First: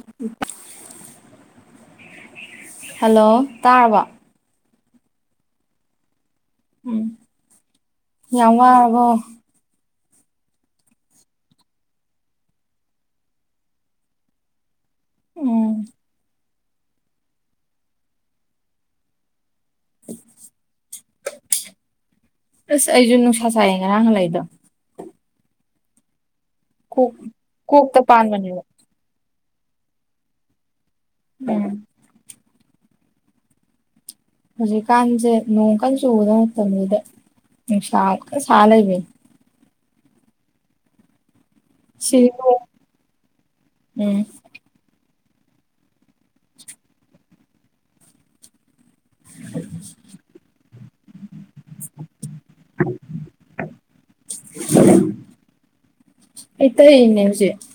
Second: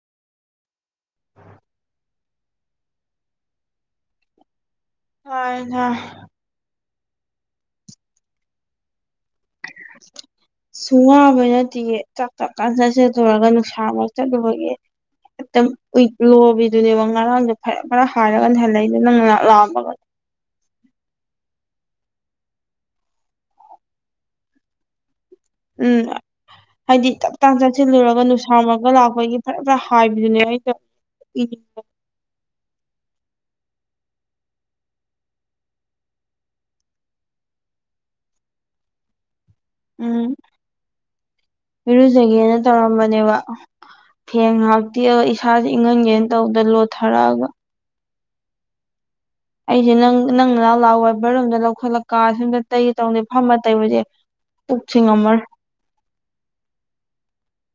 [inaudible] hello ꯇꯥꯔꯕ ꯍꯣꯏ ꯍ [unintelligible] ꯁꯨꯡ ꯋꯥꯕꯅꯗꯤ ꯆꯥꯛ ꯇꯥꯛꯀꯥꯟ ꯆꯠꯖꯗꯨꯔꯒ ꯅꯨꯡꯁꯥ ꯑꯃ ꯆꯠꯂꯨꯨꯔꯒꯤ ꯎꯝ ꯏꯂ ꯑꯗꯨꯅꯦꯕ ꯉꯔꯥꯡꯗꯨꯣ ꯐꯔ ꯈꯔ ꯍꯥꯏꯔꯒꯅ ꯍꯜꯂꯏꯗ ꯅꯪ ꯉꯥꯛ ꯂꯥꯛꯑꯃꯒ ꯑꯁ ꯑꯩꯁꯨ ꯅꯨꯡꯁꯥ ꯁꯥꯏꯌꯦ ꯉꯔꯥꯡ ꯍꯜꯂꯛꯏꯗꯣ ꯎꯝ ꯍꯥꯏꯗꯤ ꯀꯣꯛ ꯇꯞꯇꯥꯥꯟ ꯀꯣꯛꯇ ꯆꯥꯁꯤꯜꯂꯨꯔꯒ ꯄꯥꯟꯕꯅꯦꯕ ꯅꯨꯡꯁꯥꯔꯒ ꯂꯥꯛꯄꯒꯤ ꯐꯔ ꯈꯔ ꯍꯥꯏꯕꯗꯨꯅꯦ ꯎꯝ ꯑꯩꯩꯅꯅꯤꯡ ꯍꯧꯖꯤꯛꯀꯥꯟꯁꯦ ꯅꯣꯡ ꯀꯟꯅ ꯆꯨꯒꯗ ꯃꯇꯝꯗꯨꯗ ꯅꯨꯡꯁꯥ ꯀ ꯁꯥ ꯂꯩꯕꯅꯤ ꯎꯝ ꯁꯤ ꯏꯔꯨꯖꯒꯦꯅ ꯇꯧꯔꯝꯕꯅꯦꯕ ꯎꯝ ꯒꯦꯝ ꯉꯥꯛ ꯏꯁꯥꯁꯦ ꯏꯪꯍꯟꯒꯦꯅ ꯇꯧꯕꯗ ꯂꯣꯠꯊꯔꯛꯑꯒ ꯑꯩꯁꯦ ꯅꯪ ꯅꯪ ꯅ ꯂꯥꯛꯑꯣꯏ ꯕꯔꯣꯝꯗ ꯂꯧꯈꯠꯂꯛꯀ ꯁꯣꯝꯗ ꯇꯩ ꯇꯧꯗꯦ ꯐꯝꯃ ꯇꯩꯕꯁꯦ ꯄꯨꯛ ꯁꯤꯡꯉꯝꯃꯔꯣꯏ [unintelligible]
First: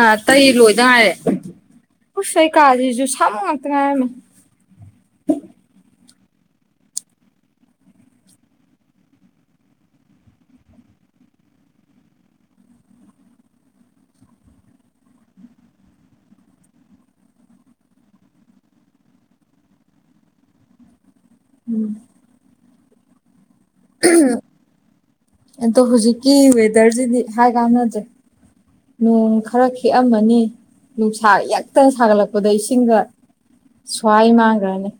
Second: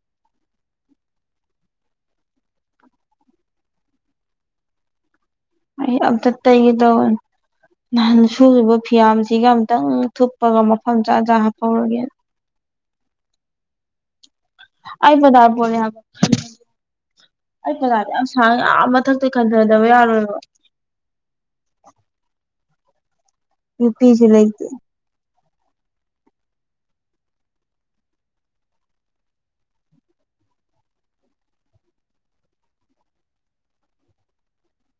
ꯑ ꯇꯩ ꯂꯣꯏꯗ ꯉꯥꯏꯔꯦ ꯎꯁ ꯀꯩꯀꯥꯁꯤꯁꯨ ꯁꯕ ꯉꯥꯛꯇ ꯉꯥꯏꯔꯝꯃꯦ ꯑꯩ ꯑꯝ ꯆ ꯇꯩꯒꯤꯗ ꯅꯍꯥꯟ ꯁꯨꯔꯤꯕ ꯐꯤꯌꯥꯝꯁꯤꯒ ꯑꯨꯇꯪ ꯊꯨꯞꯄꯒ ꯃꯐꯝ ꯆꯥ ꯆꯥ ꯍꯥꯞꯐꯧꯔꯒꯦꯅ [unintelligible] ꯑꯩ ꯄꯖꯥꯗꯤ ꯑꯁꯥ ꯌꯥꯝ ꯃꯊꯛꯇ ꯀꯟꯊꯗꯕ ꯌꯥꯔꯣꯏꯕ ꯎꯝ ꯌꯨ ꯄꯤꯁꯨ ꯂꯩꯇꯦ ꯑꯗꯣ ꯍꯧꯖꯤꯛꯀꯤ ꯋꯦꯗꯔꯁꯤꯗꯤ ꯍꯥꯏ ꯀꯥꯟꯅꯗ꯭ꯔꯦ ꯅꯣꯡ ꯈꯔ ꯦꯑꯝꯃꯅꯤ ꯅꯨꯡꯁꯥ ꯌꯦꯛꯇꯅ ꯁꯥꯒꯠꯂꯛꯄꯗ ꯏꯁꯤꯡꯒ ꯁ꯭ꯋꯥꯏ ꯃꯥꯡꯈ꯭ꯔꯅꯤ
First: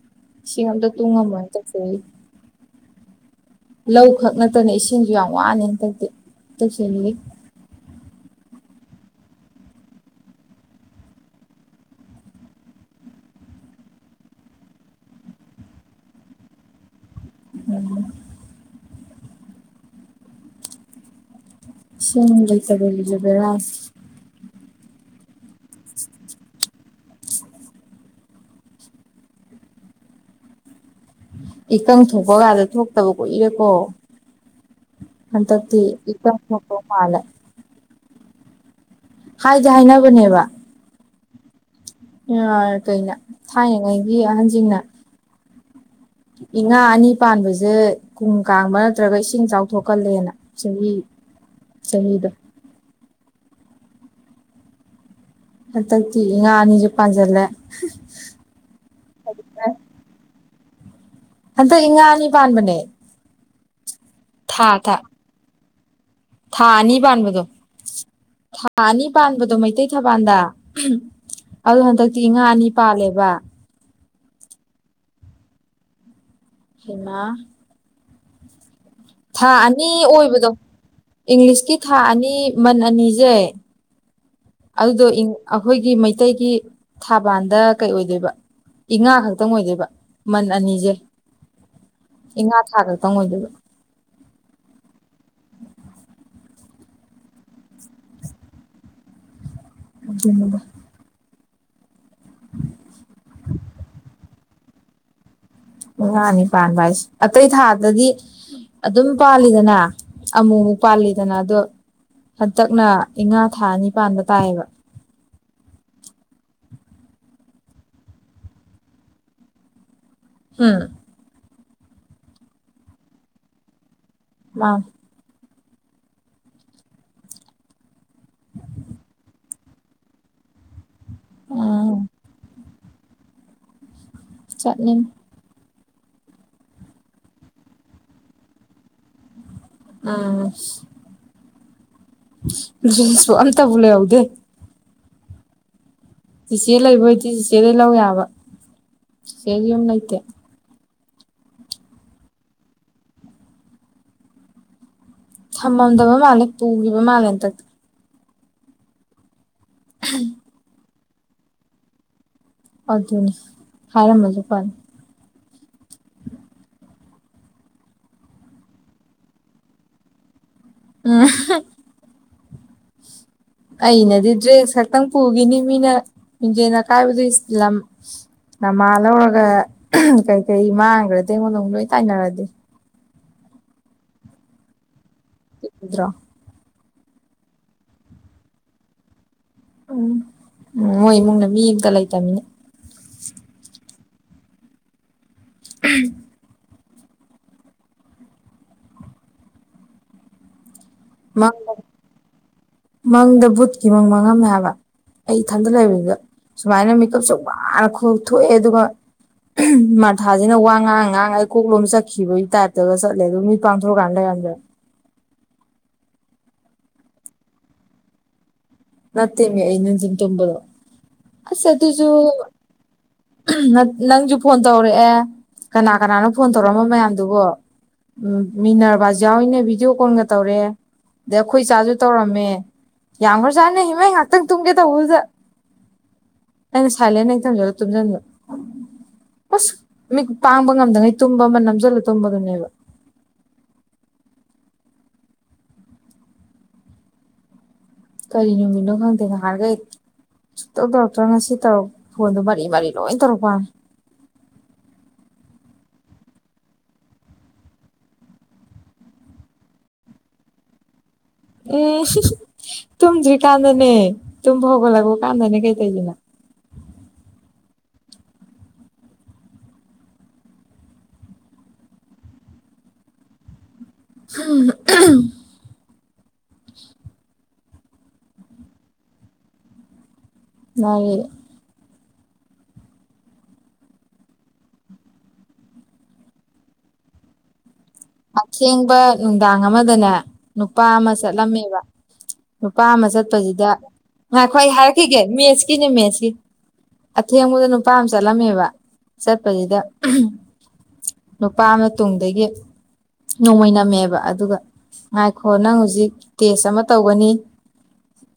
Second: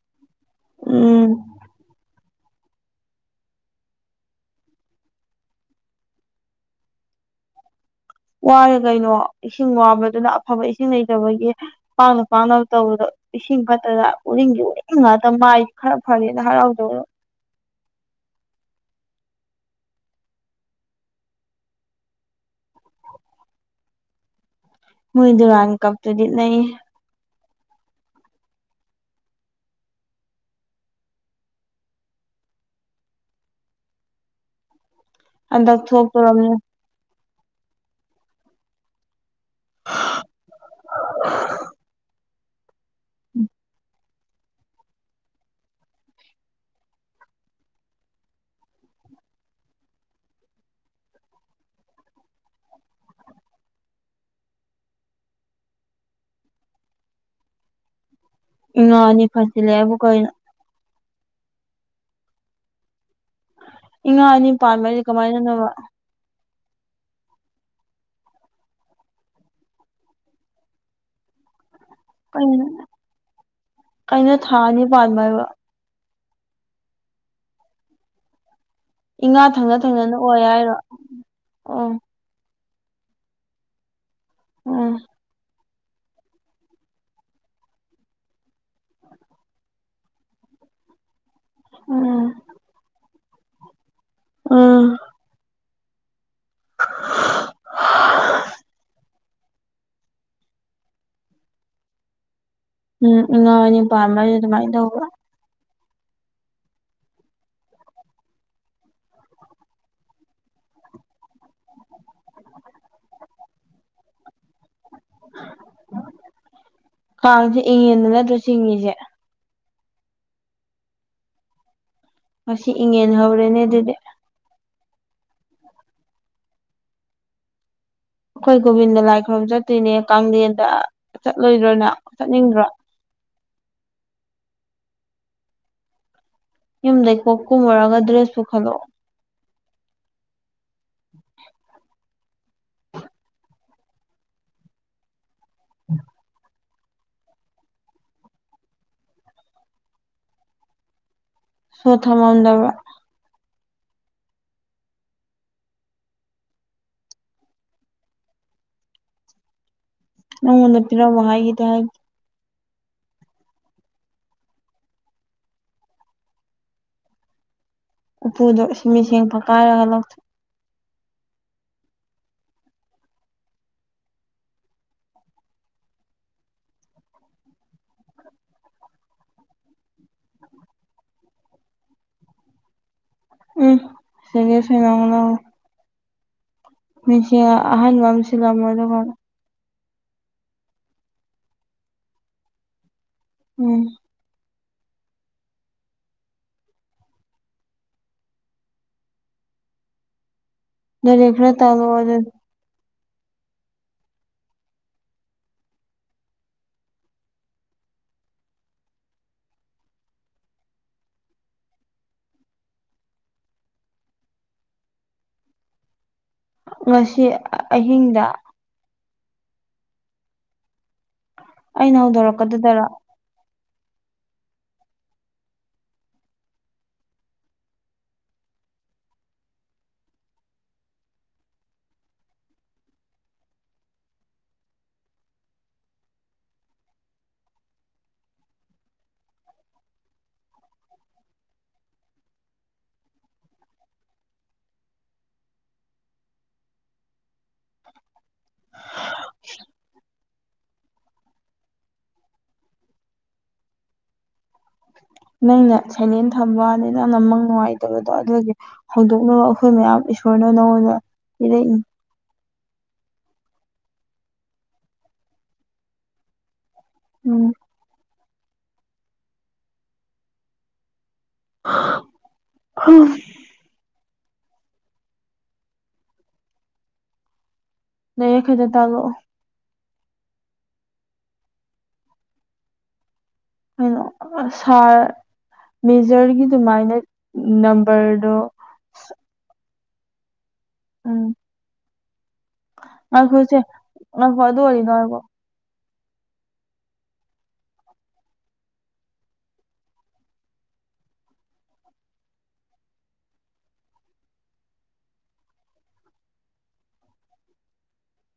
ꯏꯁꯤꯡ ꯑꯝꯇ ꯎꯝ ꯇꯨꯡꯉꯝꯃꯣꯏꯅ ꯇꯧꯁꯏ ꯂꯧ ꯈꯛ ꯅꯠꯇꯅ ꯏꯁꯤꯡꯁꯨ ꯌꯥꯝ ꯋꯥꯅꯦ ꯍꯟꯇꯛꯇ ꯇꯁꯜꯂꯤ ꯋꯥꯔꯦ ꯀꯩꯅꯣ ꯏꯁꯤꯡ ꯋꯥꯕꯗꯨꯅ ꯑꯐꯕ ꯏꯁꯤꯡ ꯂꯩꯇꯕꯒꯤ ꯄꯥꯛꯅ ꯄꯥꯛꯅꯕ ꯇꯧꯕꯗꯣ ꯏꯁꯤꯡ ꯈꯛꯇꯗ ꯎꯔꯤꯡꯗꯤ ꯎꯔꯤꯪ ꯉꯥꯛꯇ ꯃꯥꯏ ꯈꯔ ꯐꯔꯦꯅ ꯍꯔꯥꯎꯗꯕꯗꯣ ꯎꯝ [unintelligible] ꯃꯣꯏꯗꯨꯔꯥꯟ ꯀꯞꯇꯗꯤ ꯅ ꯏꯀꯪ ꯊꯣꯛꯄ ꯀꯥꯟꯗ ꯊꯣꯛꯇꯕ ꯀꯣꯏꯔꯦꯀꯣ ꯅꯇ ꯍꯟꯗꯛ ꯇꯤ ꯏꯀ ꯊꯣꯛꯇꯣꯔꯝꯅꯤ ꯅꯠꯇꯣ ꯃꯥꯂ ꯍꯥꯏꯖ ꯍꯥꯏꯅꯕꯅꯦꯕ [unintelligible] ꯀꯩꯅ ꯊꯥꯏꯅꯉꯥꯏꯒꯤ ꯑꯍꯟꯁꯤꯡꯅ ꯏ ꯉꯥ ꯑꯅꯤ ꯄꯥꯟꯕꯁꯦ ꯀꯨꯝ ꯀꯥꯡꯕ ꯅꯠꯇ꯭ꯔꯒ ꯏꯁꯤꯡ ꯆꯥꯎꯊꯣꯛꯀꯜꯂꯦꯅ ꯁꯍꯤ ꯁꯍꯤꯗ ꯍꯟꯇꯛꯇꯤ ꯏꯉꯥ ꯅꯤꯡꯖꯤ ꯄꯥꯟꯖꯜꯂꯦ ꯉꯅꯤ ꯐꯁꯤ ꯂꯩꯦꯕꯨ ꯀꯅ ꯍꯟꯇꯛ ꯏꯉꯥ ꯑꯅꯤ ꯄꯥꯟꯕꯅꯦ ꯏꯉꯥ ꯑꯅꯤ ꯄꯥꯟꯕꯩꯗꯤ ꯀꯃꯥꯏꯅꯅꯣ ꯊꯥꯅꯤ ꯄꯥꯟꯕꯗꯣ ꯊꯥ ꯑꯅꯤ ꯄꯥꯟꯕꯗꯣ ꯃꯩꯇꯩ ꯊꯕꯥꯜꯗ ꯑꯗꯨ ꯍꯟꯗꯛ ꯏꯉꯥ ꯑꯅꯤ ꯄꯥꯜꯂꯦꯕ ꯑꯩꯅ ꯊꯥ ꯑꯅꯤ ꯄꯥꯟꯕ ꯍꯥꯏꯕ ꯍꯤꯃꯥ ꯏꯉꯥ ꯊꯥ ꯊꯪꯅ ꯑꯅꯤ ꯊꯪꯅꯅ ꯑꯣꯏ ꯑꯣꯏꯕꯗꯣ ꯍꯥꯏꯔꯣ ꯏꯪꯂꯤꯁꯀꯤ ꯎꯝ ꯊꯥ ꯑꯅꯤ ꯃꯟ ꯑꯅꯤꯁꯦ ꯎꯝ ꯑꯗꯨꯗꯣ ꯑꯩꯈꯣꯏꯒꯤ ꯃꯩꯇꯩꯒꯤ ꯊꯥꯕꯥꯜꯗ ꯀꯩ ꯑꯣꯏꯗꯣꯏꯕ ꯏ ꯉꯥ ꯈꯛꯇꯪ ꯑꯣꯏꯗꯣꯏꯕ ꯃꯟ ꯑꯅꯤꯁꯦ ꯎꯝ ꯏꯉꯥ ꯊꯥ ꯈꯛꯇꯪ ꯑꯣꯏꯗꯣꯏꯕ ꯑꯣ [inaudible] ꯑꯜ [unintelligible] ꯉꯥꯅꯤ ꯄꯥꯟꯕ ꯍꯥꯏꯁ ꯑꯇꯩ ꯊꯥꯗꯗꯤ ꯑꯗꯨꯝ ꯄꯥꯜꯂꯤꯗꯅ ꯑꯃꯨꯛ ꯑꯃꯨꯛ ꯄꯥꯜꯂꯤꯗꯅ ꯑꯗꯣ ꯍꯟꯇꯛꯅ ꯏꯉꯥ ꯊꯥꯅꯤꯄꯥꯟꯗ ꯇꯥꯏꯌꯦꯕ ꯀꯥꯡꯁꯦ ꯏꯪꯉꯦꯗ ꯅꯠꯇ꯭ꯔꯣ ꯆꯤꯡꯉꯁꯦ ꯍꯝ ꯏꯪꯉꯦꯟ ꯍꯧꯔꯦꯅꯦ ꯑꯗꯨꯗꯤ ꯑ ꯑꯩꯈꯣꯏ ꯒꯣꯕꯤꯟꯗ ꯂꯥꯏ ꯈꯨꯔꯕꯝ ꯆꯠꯇꯣꯏꯅꯦ ꯀꯂꯦꯟꯗ ꯆꯠꯂꯣꯏꯗ꯭ꯔꯣꯅ ꯎꯝ ꯆꯠꯅꯤꯡꯗ꯭ꯔꯣ ꯆꯠꯅꯤꯡ ꯌꯨꯝꯗꯒꯤ ꯀꯣꯛ ꯀꯨꯝꯃꯔꯒ ꯗ꯭ꯔꯦꯁꯁꯨ ꯄꯨꯈꯠꯂꯛꯑꯣ ꯎꯝ [unintelligible] ꯑꯁ ꯑꯝꯇꯕꯨ ꯂꯩꯍꯧꯗꯦ ꯎꯝ ꯏꯤꯆꯦ ꯂꯩꯕꯣꯏꯗꯤ ꯆꯤꯆꯦꯗꯩ ꯂꯧ ꯌꯥꯕ ꯆꯤꯆꯦ ꯌꯨꯝ ꯂꯩꯇꯦ [unintelligible] ꯊꯝꯃꯝꯗꯕ ꯃꯥꯜꯂꯦ ꯄꯨꯈꯤꯕ ꯃꯥꯜꯂꯦꯇꯗꯤ ꯎꯝ ꯅꯪꯉꯣꯟꯗ ꯄꯤꯔꯣ ꯋꯥ ꯍꯥꯏꯗꯤ ꯍꯥꯏ ꯑꯗꯨꯅꯤ ꯍꯥꯏꯔꯝꯃꯁꯨ ꯐꯅꯤ ꯎꯄꯨꯗꯣ ꯁꯤꯃꯤꯁꯤꯡꯦꯡ ꯄꯛ ꯀꯥꯏꯔꯒ ꯂꯧꯊꯣꯛ [unintelligible] ꯑꯩꯅꯗꯤ ꯗ꯭ꯔꯦꯁ ꯈꯛꯇꯪ ꯄꯨꯈꯤꯅꯤ ꯃꯤꯅ ꯃꯤꯤꯡꯖꯦꯜ ꯑꯀꯥꯏꯕꯗꯨꯂꯝ ꯅꯃꯥ ꯂꯧꯔꯒ ꯀꯩꯀꯩ ꯃꯥꯡꯈ꯭ꯔꯗꯤ ꯑꯩꯉꯣꯟꯗ ꯑꯃꯛ ꯂꯣꯏ ꯇꯥꯏꯅꯔꯗꯤ ꯎꯝ ꯁꯤꯒꯦ ꯁꯅꯉꯅ ꯗ꯭ꯔꯣ [unintelligible] ꯎꯝ ꯎꯝ ꯃꯣꯏ ꯏꯃꯨꯡꯅ ꯃꯤ ꯑꯝꯇ ꯂꯩꯇꯅꯤꯅ ꯎꯝ [unintelligible] ꯅ ꯗꯦꯅ ꯃꯪꯗ ꯆꯥꯂꯣꯋꯥꯗꯦ ꯃꯪꯗ ꯕꯨꯠꯀꯤ ꯃꯪ ꯃꯥꯡꯉꯝꯃꯦꯕ ꯑꯩ ꯏꯊꯟꯗ ꯂꯩꯕꯅꯤꯗ ꯁꯨꯃꯥꯏꯅ ꯃꯦꯀꯞ ꯆ ꯋꯥꯅ ꯊꯣꯛꯑꯦ ꯑꯗꯨꯒ ꯃꯊꯥꯁꯤꯅ ꯋꯥ ꯉꯥꯡ ꯉꯥꯡ ꯑꯩ ꯀꯣꯛꯂꯣꯝ ꯆꯠꯈꯤꯕꯒꯤ ꯇꯥꯏꯞꯇꯒ ꯆꯠꯂꯦ ꯑꯣ ꯃꯤ ꯄꯥꯡꯊꯣꯔꯛꯀꯥꯟꯗ ꯂꯩꯔꯝꯗ꯭ꯔ ꯉꯁꯤ ꯑꯍꯤꯡꯗ ꯅꯠꯇꯦꯃꯦ ꯏꯅꯣꯁꯤꯟ ꯇꯣꯝꯕꯗꯨ ꯑꯁ ꯑꯩꯅ ꯑꯗꯨꯁꯨ ꯍꯧꯗꯣꯔꯛꯀꯗꯨꯗꯔ ꯅꯪꯁꯨ ꯐꯣꯟ ꯇꯧꯔꯛꯑꯦ ꯀꯅꯥ ꯀꯅꯥꯅꯣ ꯐꯣꯟ ꯇꯧꯔꯝꯕ ꯃꯌꯥꯝꯗꯨꯕꯣ ꯎꯝ ꯃꯤꯅꯕꯥꯖꯌꯥꯅ ꯚꯤꯗꯤꯑꯣ ꯀꯣꯜꯒ ꯇꯧꯔꯦ ꯑꯗꯩ ꯑꯩꯈꯣꯏ ꯆꯥꯁꯨ ꯇꯧꯔꯝꯃꯦ ꯌꯥꯝꯈ꯭ꯔ ꯆꯥꯅ ꯍꯤꯃꯥꯏ ꯉꯥꯏꯍꯥꯛꯇꯪ ꯇꯨꯝꯒꯦ ꯇꯧꯕꯗꯨꯗ ꯑ ꯁꯥꯏꯦꯅ ꯊꯖꯂ ꯊꯖꯣ ꯑꯁ ꯃꯤ ꯄꯥꯡꯕ ꯉꯝꯗꯉꯩ ꯇꯨꯝꯕ ꯑꯃ ꯅꯝꯁꯤꯜꯂ ꯇꯨꯝꯕꯗꯨꯅꯦꯕ ꯀꯔꯤꯅꯃꯤꯅꯣ ꯈꯪꯗꯦ ꯅꯍꯟꯒꯩ ꯁꯨꯛꯇꯧ ꯗꯣꯛꯇꯔ ꯉꯁꯤ ꯇꯧꯔꯛ ꯐꯣꯟꯗꯣ ꯃꯔꯤ ꯃꯔꯤ ꯂꯣꯏ ꯇꯧꯔꯛꯄꯅꯤ ꯅꯪꯅ ꯁꯩꯂꯦꯟ ꯊꯝꯕ ꯑ ꯅ ꯅꯃꯪ ꯅꯨꯡꯉꯥꯏꯇꯕꯗꯣ ꯑꯗꯨꯒꯤ ꯍꯧꯗꯣꯛꯅꯕ ꯑꯩꯈꯣꯏ ꯃꯌꯥꯝ ꯏꯁꯣꯔꯅ ꯅꯉꯣꯟꯗ ꯄꯤꯔꯛꯏ ꯎꯝ ꯇꯨꯝꯗ꯭ꯔꯤ ꯀꯥꯟꯗꯅꯦ ꯇꯨꯝꯕ ꯍꯧꯒꯠꯂꯛꯄ ꯀꯥꯟꯗꯅꯦ ꯀꯩꯇꯧꯗꯅ ꯎꯝ ꯍꯝ ꯍꯝ ꯂꯩ ꯈꯩꯗꯦ ꯇꯥꯛꯂꯛꯑꯣ ꯅꯦ ꯀꯩꯅꯣ ꯁꯥꯔ ꯃꯦꯖꯔꯒꯤ ꯑꯗꯨꯃꯥꯏꯅ ꯅꯝꯕꯔꯗꯣ ꯑꯊꯦꯡꯕ ꯅꯨꯡꯗꯥꯡ ꯑꯃꯗꯅꯦ ꯅꯨꯄꯥ ꯑꯃ ꯎꯝ ꯆꯠꯂꯝꯃꯦꯕ ꯅꯨꯄꯥ ꯑꯃ ꯉꯥꯏꯈꯣꯁꯦ ꯆꯠꯄꯁꯤꯗ ꯉꯥꯏꯈꯣ ꯑꯗꯨ ꯑꯩ ꯑꯣꯏꯔꯗꯤ ꯉꯥꯏꯈꯣ ꯍꯥꯏꯔꯛꯈꯤꯒꯦ ꯃꯦꯠꯁꯀꯤꯅꯦ ꯃꯦꯠꯁꯀꯤ ꯑꯊꯦꯡꯕꯗ ꯅꯨꯄꯥ ꯑꯃ ꯆꯠꯂꯝꯃꯦꯕ ꯆꯠꯄꯁꯤꯗ ꯅꯨꯄꯥ ꯑꯃ ꯇꯨꯡꯗꯒꯤ ꯅꯣꯡꯃ ꯅꯝꯃꯦꯕ ꯑꯗꯨꯒ ꯍꯥꯏꯈꯣ ꯅꯪ ꯍꯧꯖꯤꯛ ꯇꯦꯁ ꯑꯃ ꯇꯧꯒꯅꯤ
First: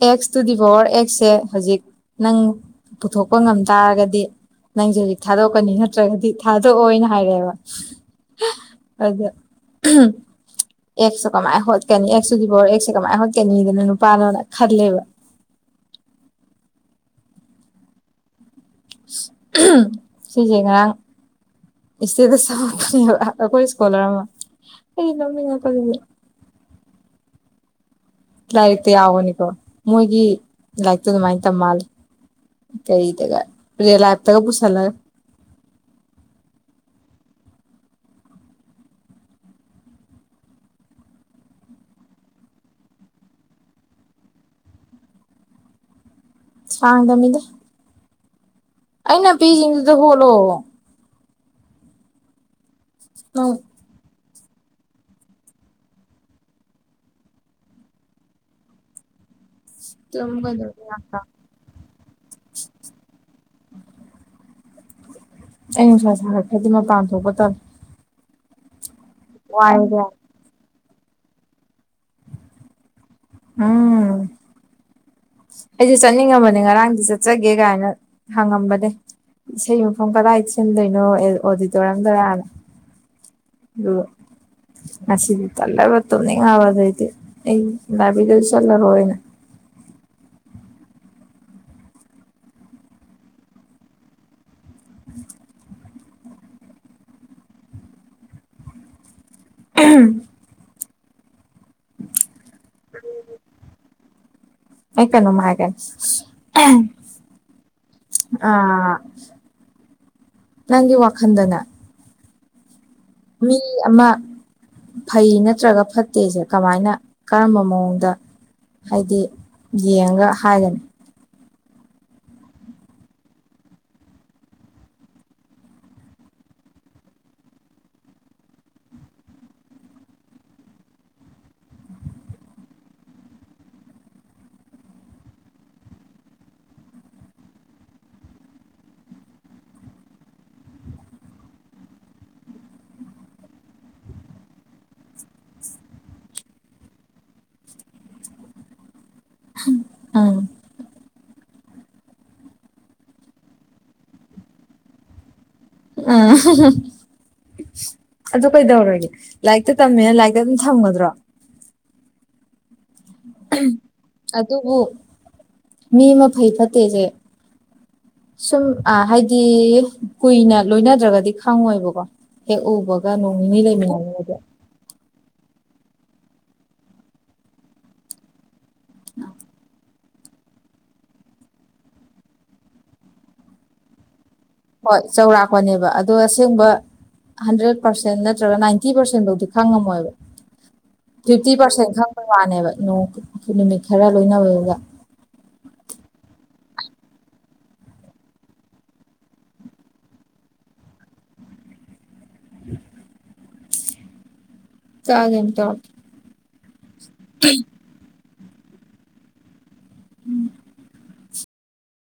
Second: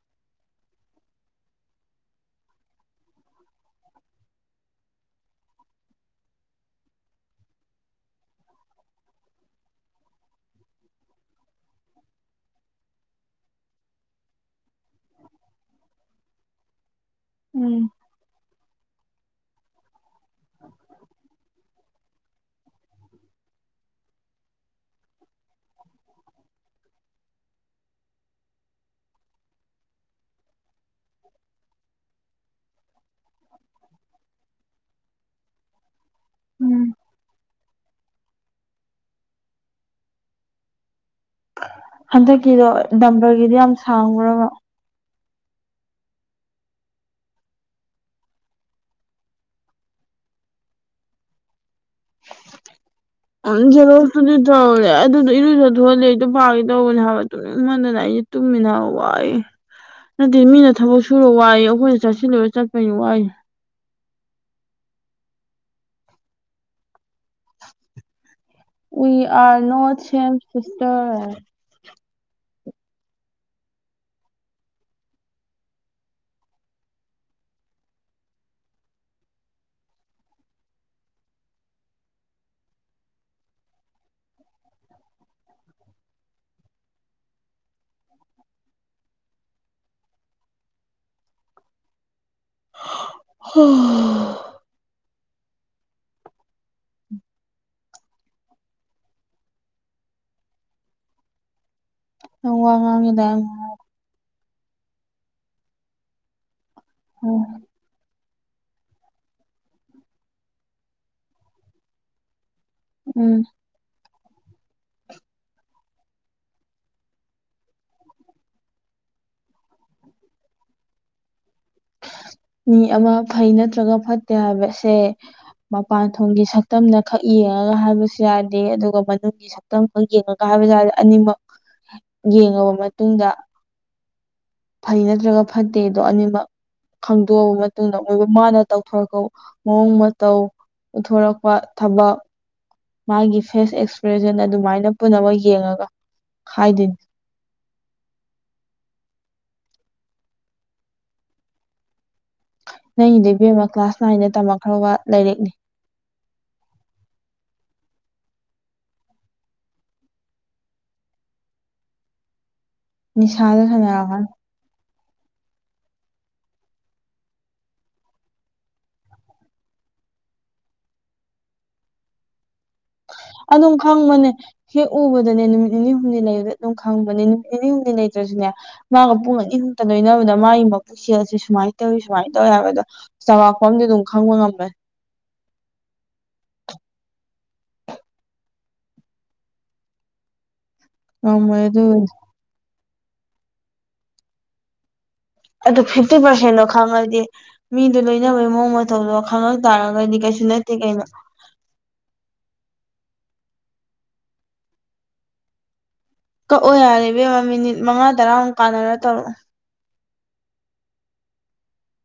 ꯑꯦꯛꯁ ꯇꯨ ꯗꯤ ꯄꯋꯥꯔ ꯑꯦꯛꯁꯁꯦ ꯍꯧꯖꯤꯛ ꯅꯪ ꯄꯨꯊꯣꯛꯄ ꯉꯝ ꯇꯥꯔꯒꯗꯤ ꯅꯪꯁꯦ ꯍꯧꯖꯤꯛ ꯊꯥꯗꯣꯛꯀꯅꯤ ꯅꯠꯇ꯭ꯔꯒꯗꯤ ꯊꯥꯗꯣꯛꯑꯣꯅ ꯍꯥꯏꯔꯛꯑꯦꯕ ꯑꯗ ꯎꯝ ꯑꯦꯛꯁ ꯀꯃꯥꯏꯅ ꯍꯣꯠꯀꯅꯤ ꯑꯦꯛꯁꯇꯨꯗꯤ ꯕꯣꯔ ꯑꯦꯛꯁꯦ ꯀꯃꯥꯏꯅ ꯍꯣꯠꯀꯅꯤꯗꯅ ꯅꯨꯄꯥꯅꯣꯅ ꯈꯜꯂꯦꯕ ꯎꯝ ꯁꯤꯖꯤꯦ ꯉꯥꯡ ꯏꯁꯦꯗꯕ ꯑꯩꯈꯣꯏ ꯏꯁꯀꯣꯂꯔ ꯑꯃ ꯑꯩ ꯂꯧꯅꯤꯡꯉ ꯀ ꯂꯥꯏꯔꯤꯛꯇ ꯌꯥꯎꯒꯅꯤꯀꯣ ꯃꯣꯏꯒꯤ ꯂꯥꯏꯔꯤꯛꯇꯣ ꯑꯗꯨꯃꯥꯏꯅ ꯇꯝ ꯃꯥꯜꯂꯦ ꯀꯩ ꯇꯒꯥꯏ ꯔꯦꯜ ꯂꯥꯏꯐꯇꯒ ꯄꯨꯁꯂ ꯎꯝ ꯍꯟꯗꯛꯀꯤꯗꯣ ꯗꯝꯕꯔꯒꯤꯗꯤ ꯌꯥꯝ ꯁꯥꯡꯈ꯭ꯔꯕ ꯁꯥꯡꯗ ꯃꯤꯗ ꯑꯩꯅꯄꯤꯁꯤꯡꯗꯨꯗ ꯍꯣꯜꯂꯣꯑꯣ ꯅꯪ ꯪꯔꯣꯇꯨꯗꯤ ꯇꯧꯔꯦ ꯑꯗꯨꯗꯤ ꯏꯔꯨꯗ ꯊ ꯍꯜꯂꯦ ꯑꯩꯗꯣ ꯄꯥꯒꯦ ꯇꯧꯕꯅꯦ ꯍꯥꯏꯕꯗꯨꯣ ꯃꯅꯅ ꯇꯨꯝꯃꯤꯅꯥ ꯍ ꯅꯠꯇꯦ ꯃꯤꯅ ꯀꯩꯗꯧꯔꯒꯦ ꯊꯕꯛ ꯌꯥꯝ ꯁꯨꯔ ꯋꯥꯏ ꯑꯩꯈꯣꯏꯅ ꯆꯠꯁꯤꯜꯂꯨꯔ ꯆꯠꯄꯅꯤ ꯋꯥꯏ ꯑꯩ ꯅꯨꯡꯁꯥ ꯁꯥꯔꯛꯈ꯭ꯔꯗꯤ ꯃꯄꯥꯟ ꯊꯣꯛꯄ ꯇꯝ ꯋꯥꯏꯕ ꯌꯥꯝ [unintelligible] ꯎꯝ ꯑꯩꯁꯨ ꯆꯠꯅꯤꯡꯉꯝꯕꯅꯦ ꯉꯔꯥꯡꯗꯤ ꯆꯠꯆꯒꯦ ꯀꯥꯏꯅ ꯍꯪꯉꯝꯕꯅꯦ ꯏꯁꯩ ꯃꯐꯝ ꯀꯗꯥꯏ ꯆꯤꯟꯗꯣꯏꯅꯣ ꯑꯣꯗꯤꯇꯣꯔꯤꯌꯝꯗꯔꯥꯅ ꯑ ꯍꯁꯤꯗꯂꯕꯠꯇꯣꯅꯤ ꯍꯥꯋꯥꯗꯥꯏꯗꯤ ꯑꯩ ꯂꯗꯥꯕꯤꯗꯜꯁꯂ ꯔꯣꯑꯅ [unintelligible] [unintelligible] [unintelligible] ꯑꯩꯀꯅꯃꯒꯦ ꯑꯣ ꯑ ꯅꯪꯒꯤ ꯋꯥꯈꯟꯗꯅ ꯎꯝ ꯃꯤ ꯑꯃ ꯐꯩ ꯅꯠꯇ꯭ꯔꯒ ꯐꯠꯇꯦꯁꯦ ꯀꯃꯥꯏꯅ ꯀꯔꯝꯕ ꯃꯑꯣꯡꯗ ꯍꯥꯏꯗꯤ ꯌꯦꯡꯉꯒ ꯍꯥꯏꯒꯅꯤ ꯃꯤ ꯑꯃ ꯐꯩ ꯅꯠꯇ꯭ꯔꯒ ꯐꯠꯇꯦ ꯍꯥꯏꯕꯁꯦ ꯃꯄꯥꯟꯊꯣꯡꯒꯤ ꯁꯛꯇꯝꯅ ꯈꯛ ꯌꯦꯡꯉꯒ ꯍꯥꯏꯕꯁꯨ ꯌꯥꯗꯦ ꯑꯗꯨꯒ ꯃꯅꯨꯡꯒꯤ ꯁꯛꯇꯝ ꯈꯔ ꯌꯦꯡꯉꯒ ꯍꯥꯏꯕꯁꯥꯗ ꯑꯅꯤꯃꯛ ꯌꯦꯡꯉꯕ ꯃꯇꯨꯡꯗ ꯐꯩ ꯅꯠꯇ꯭ꯔꯒ ꯐꯠꯇꯦꯗꯣ ꯑꯅꯤꯃꯛ ꯈꯪꯗꯣꯛꯑꯕ ꯃꯇꯨꯡꯗ ꯃꯣꯏꯕꯨ ꯃꯥꯅ ꯇꯧꯊꯣꯔꯛꯄ ꯃꯑꯣꯡ ꯃꯇꯧ ꯎꯊꯣꯔꯛꯄ ꯊꯕꯛ ꯃꯥꯒꯤ ꯐꯦꯁ ꯑꯦꯛꯁꯄ꯭ꯔꯦꯁꯟ ꯑꯗꯨꯃꯥꯏꯅ ꯄꯨꯝꯅꯃꯛ ꯌꯦꯡꯉꯒ ꯍꯥꯏꯗꯣꯏꯅꯤ ꯑꯝ ꯅꯪ ꯏꯗꯕꯤꯦꯝ ꯑꯃ ꯀ꯭ꯂꯥꯁ ꯅꯥꯏꯟꯗ ꯇꯝꯃꯛꯈ꯭ꯔ ꯋꯥ ꯂꯥꯏꯔꯤꯛꯅꯤ ꯑ ꯑꯗꯨ ꯀꯩꯗꯧꯔꯒꯦ ꯂꯥꯏꯔꯤꯛꯇ ꯇꯝꯃꯦꯅ ꯂꯥꯏꯔꯤꯛꯇ ꯑꯗꯨꯝ ꯊꯝꯒꯗ꯭ꯔꯣ ꯅꯤꯁꯥꯗ ꯁꯅ ꯍꯥꯏ ꯑꯗꯨꯕꯨ ꯃꯤ ꯑꯃ ꯐꯩ ꯐꯠꯇꯦꯁꯦ ꯁꯨꯝ ꯑ ꯍꯥꯏꯗꯤ ꯀꯨꯏꯅ ꯂꯣꯏꯅꯗ꯭ꯔꯒꯗꯤ ꯈꯪꯉꯣꯏꯕꯀꯣ ꯍꯦꯛ ꯎꯕꯒ ꯅꯣꯡ ꯅꯤꯅꯤ ꯑꯗꯨꯝ ꯈꯪꯕꯅꯦ ꯂꯩꯃꯤꯟꯅꯅꯤꯗꯦ ꯍꯦꯛ ꯎꯕꯗꯅꯦ ꯅꯨꯃꯤꯠ ꯅꯤꯅꯤ ꯍꯨꯝꯅꯤ ꯂꯩꯕꯗ ꯑꯗꯨꯝ ꯈꯪꯕꯅꯦ ꯅꯨꯃꯤꯠ ꯅꯤꯅꯤ ꯍꯨꯝꯅꯤ ꯂꯩꯇ꯭ꯔꯁꯨꯅꯦ ꯃꯥꯒ ꯄꯨꯡꯉꯛ ꯏꯪ ꯍꯛꯇꯗꯣꯏꯅꯕꯗ ꯃꯥꯒꯤ ꯏꯆꯦꯠ ꯑꯁꯤ ꯁꯨꯃꯥꯏꯅ ꯇꯧꯋꯤ ꯁꯨꯃꯥꯏꯅ ꯇꯧꯋꯤ ꯍꯥꯏꯕ ꯑꯗꯣ ꯆꯥꯎꯔꯥꯛꯄꯗꯤ ꯑꯗꯨꯝ ꯈꯪꯕ ꯉꯝꯃꯦ ꯍꯣꯏ ꯆꯥꯎꯧꯔꯥꯛꯄꯅꯦꯕ ꯑꯗꯣ ꯑꯁꯦꯡꯕ ꯍꯟꯗ꯭ꯔꯦꯠ ꯄꯥꯔꯁꯦꯟ ꯅꯠꯇ꯭ꯔꯒ ꯅꯥꯏꯟꯇꯤ ꯄꯥꯔꯁꯦꯟꯐꯥꯎꯗꯤ ꯈꯪꯉꯝꯃꯣꯏꯕ ꯐꯤꯐꯇꯤ ꯉꯝꯃꯣꯏ ꯄꯥꯔꯁꯦꯟ ꯑꯗꯨꯕꯨꯗꯤ ꯈꯪꯕ ꯋꯥꯅꯦꯕꯣꯡ ꯅꯨꯃꯤꯠ ꯈꯔ ꯂꯣꯏꯅꯕꯒ ꯑꯗꯨ ꯐꯤꯐꯇꯤ ꯄꯥꯔꯁꯦꯟꯗꯣ ꯈꯪꯉꯗꯤ ꯃꯤꯗꯨꯣ ꯂꯣꯏꯅꯕꯒꯤ ꯃꯑꯣꯡ ꯃꯇꯧꯗꯣ ꯈꯪꯉꯛ ꯇꯥꯔꯒꯣꯏꯗꯤ ꯀꯩꯁꯨ ꯅꯠꯇꯦ ꯀꯩꯅꯣ ꯆꯦꯦꯟ ꯇ ꯀꯛꯑꯣ ꯌꯥꯔꯦꯕꯦꯝꯕ ꯃꯤꯅꯤꯠ ꯃꯉꯥ ꯇꯔꯥꯃꯨꯛ ꯀꯥꯟꯅꯔ ꯇꯧꯔꯛꯑꯣ ꯎꯝ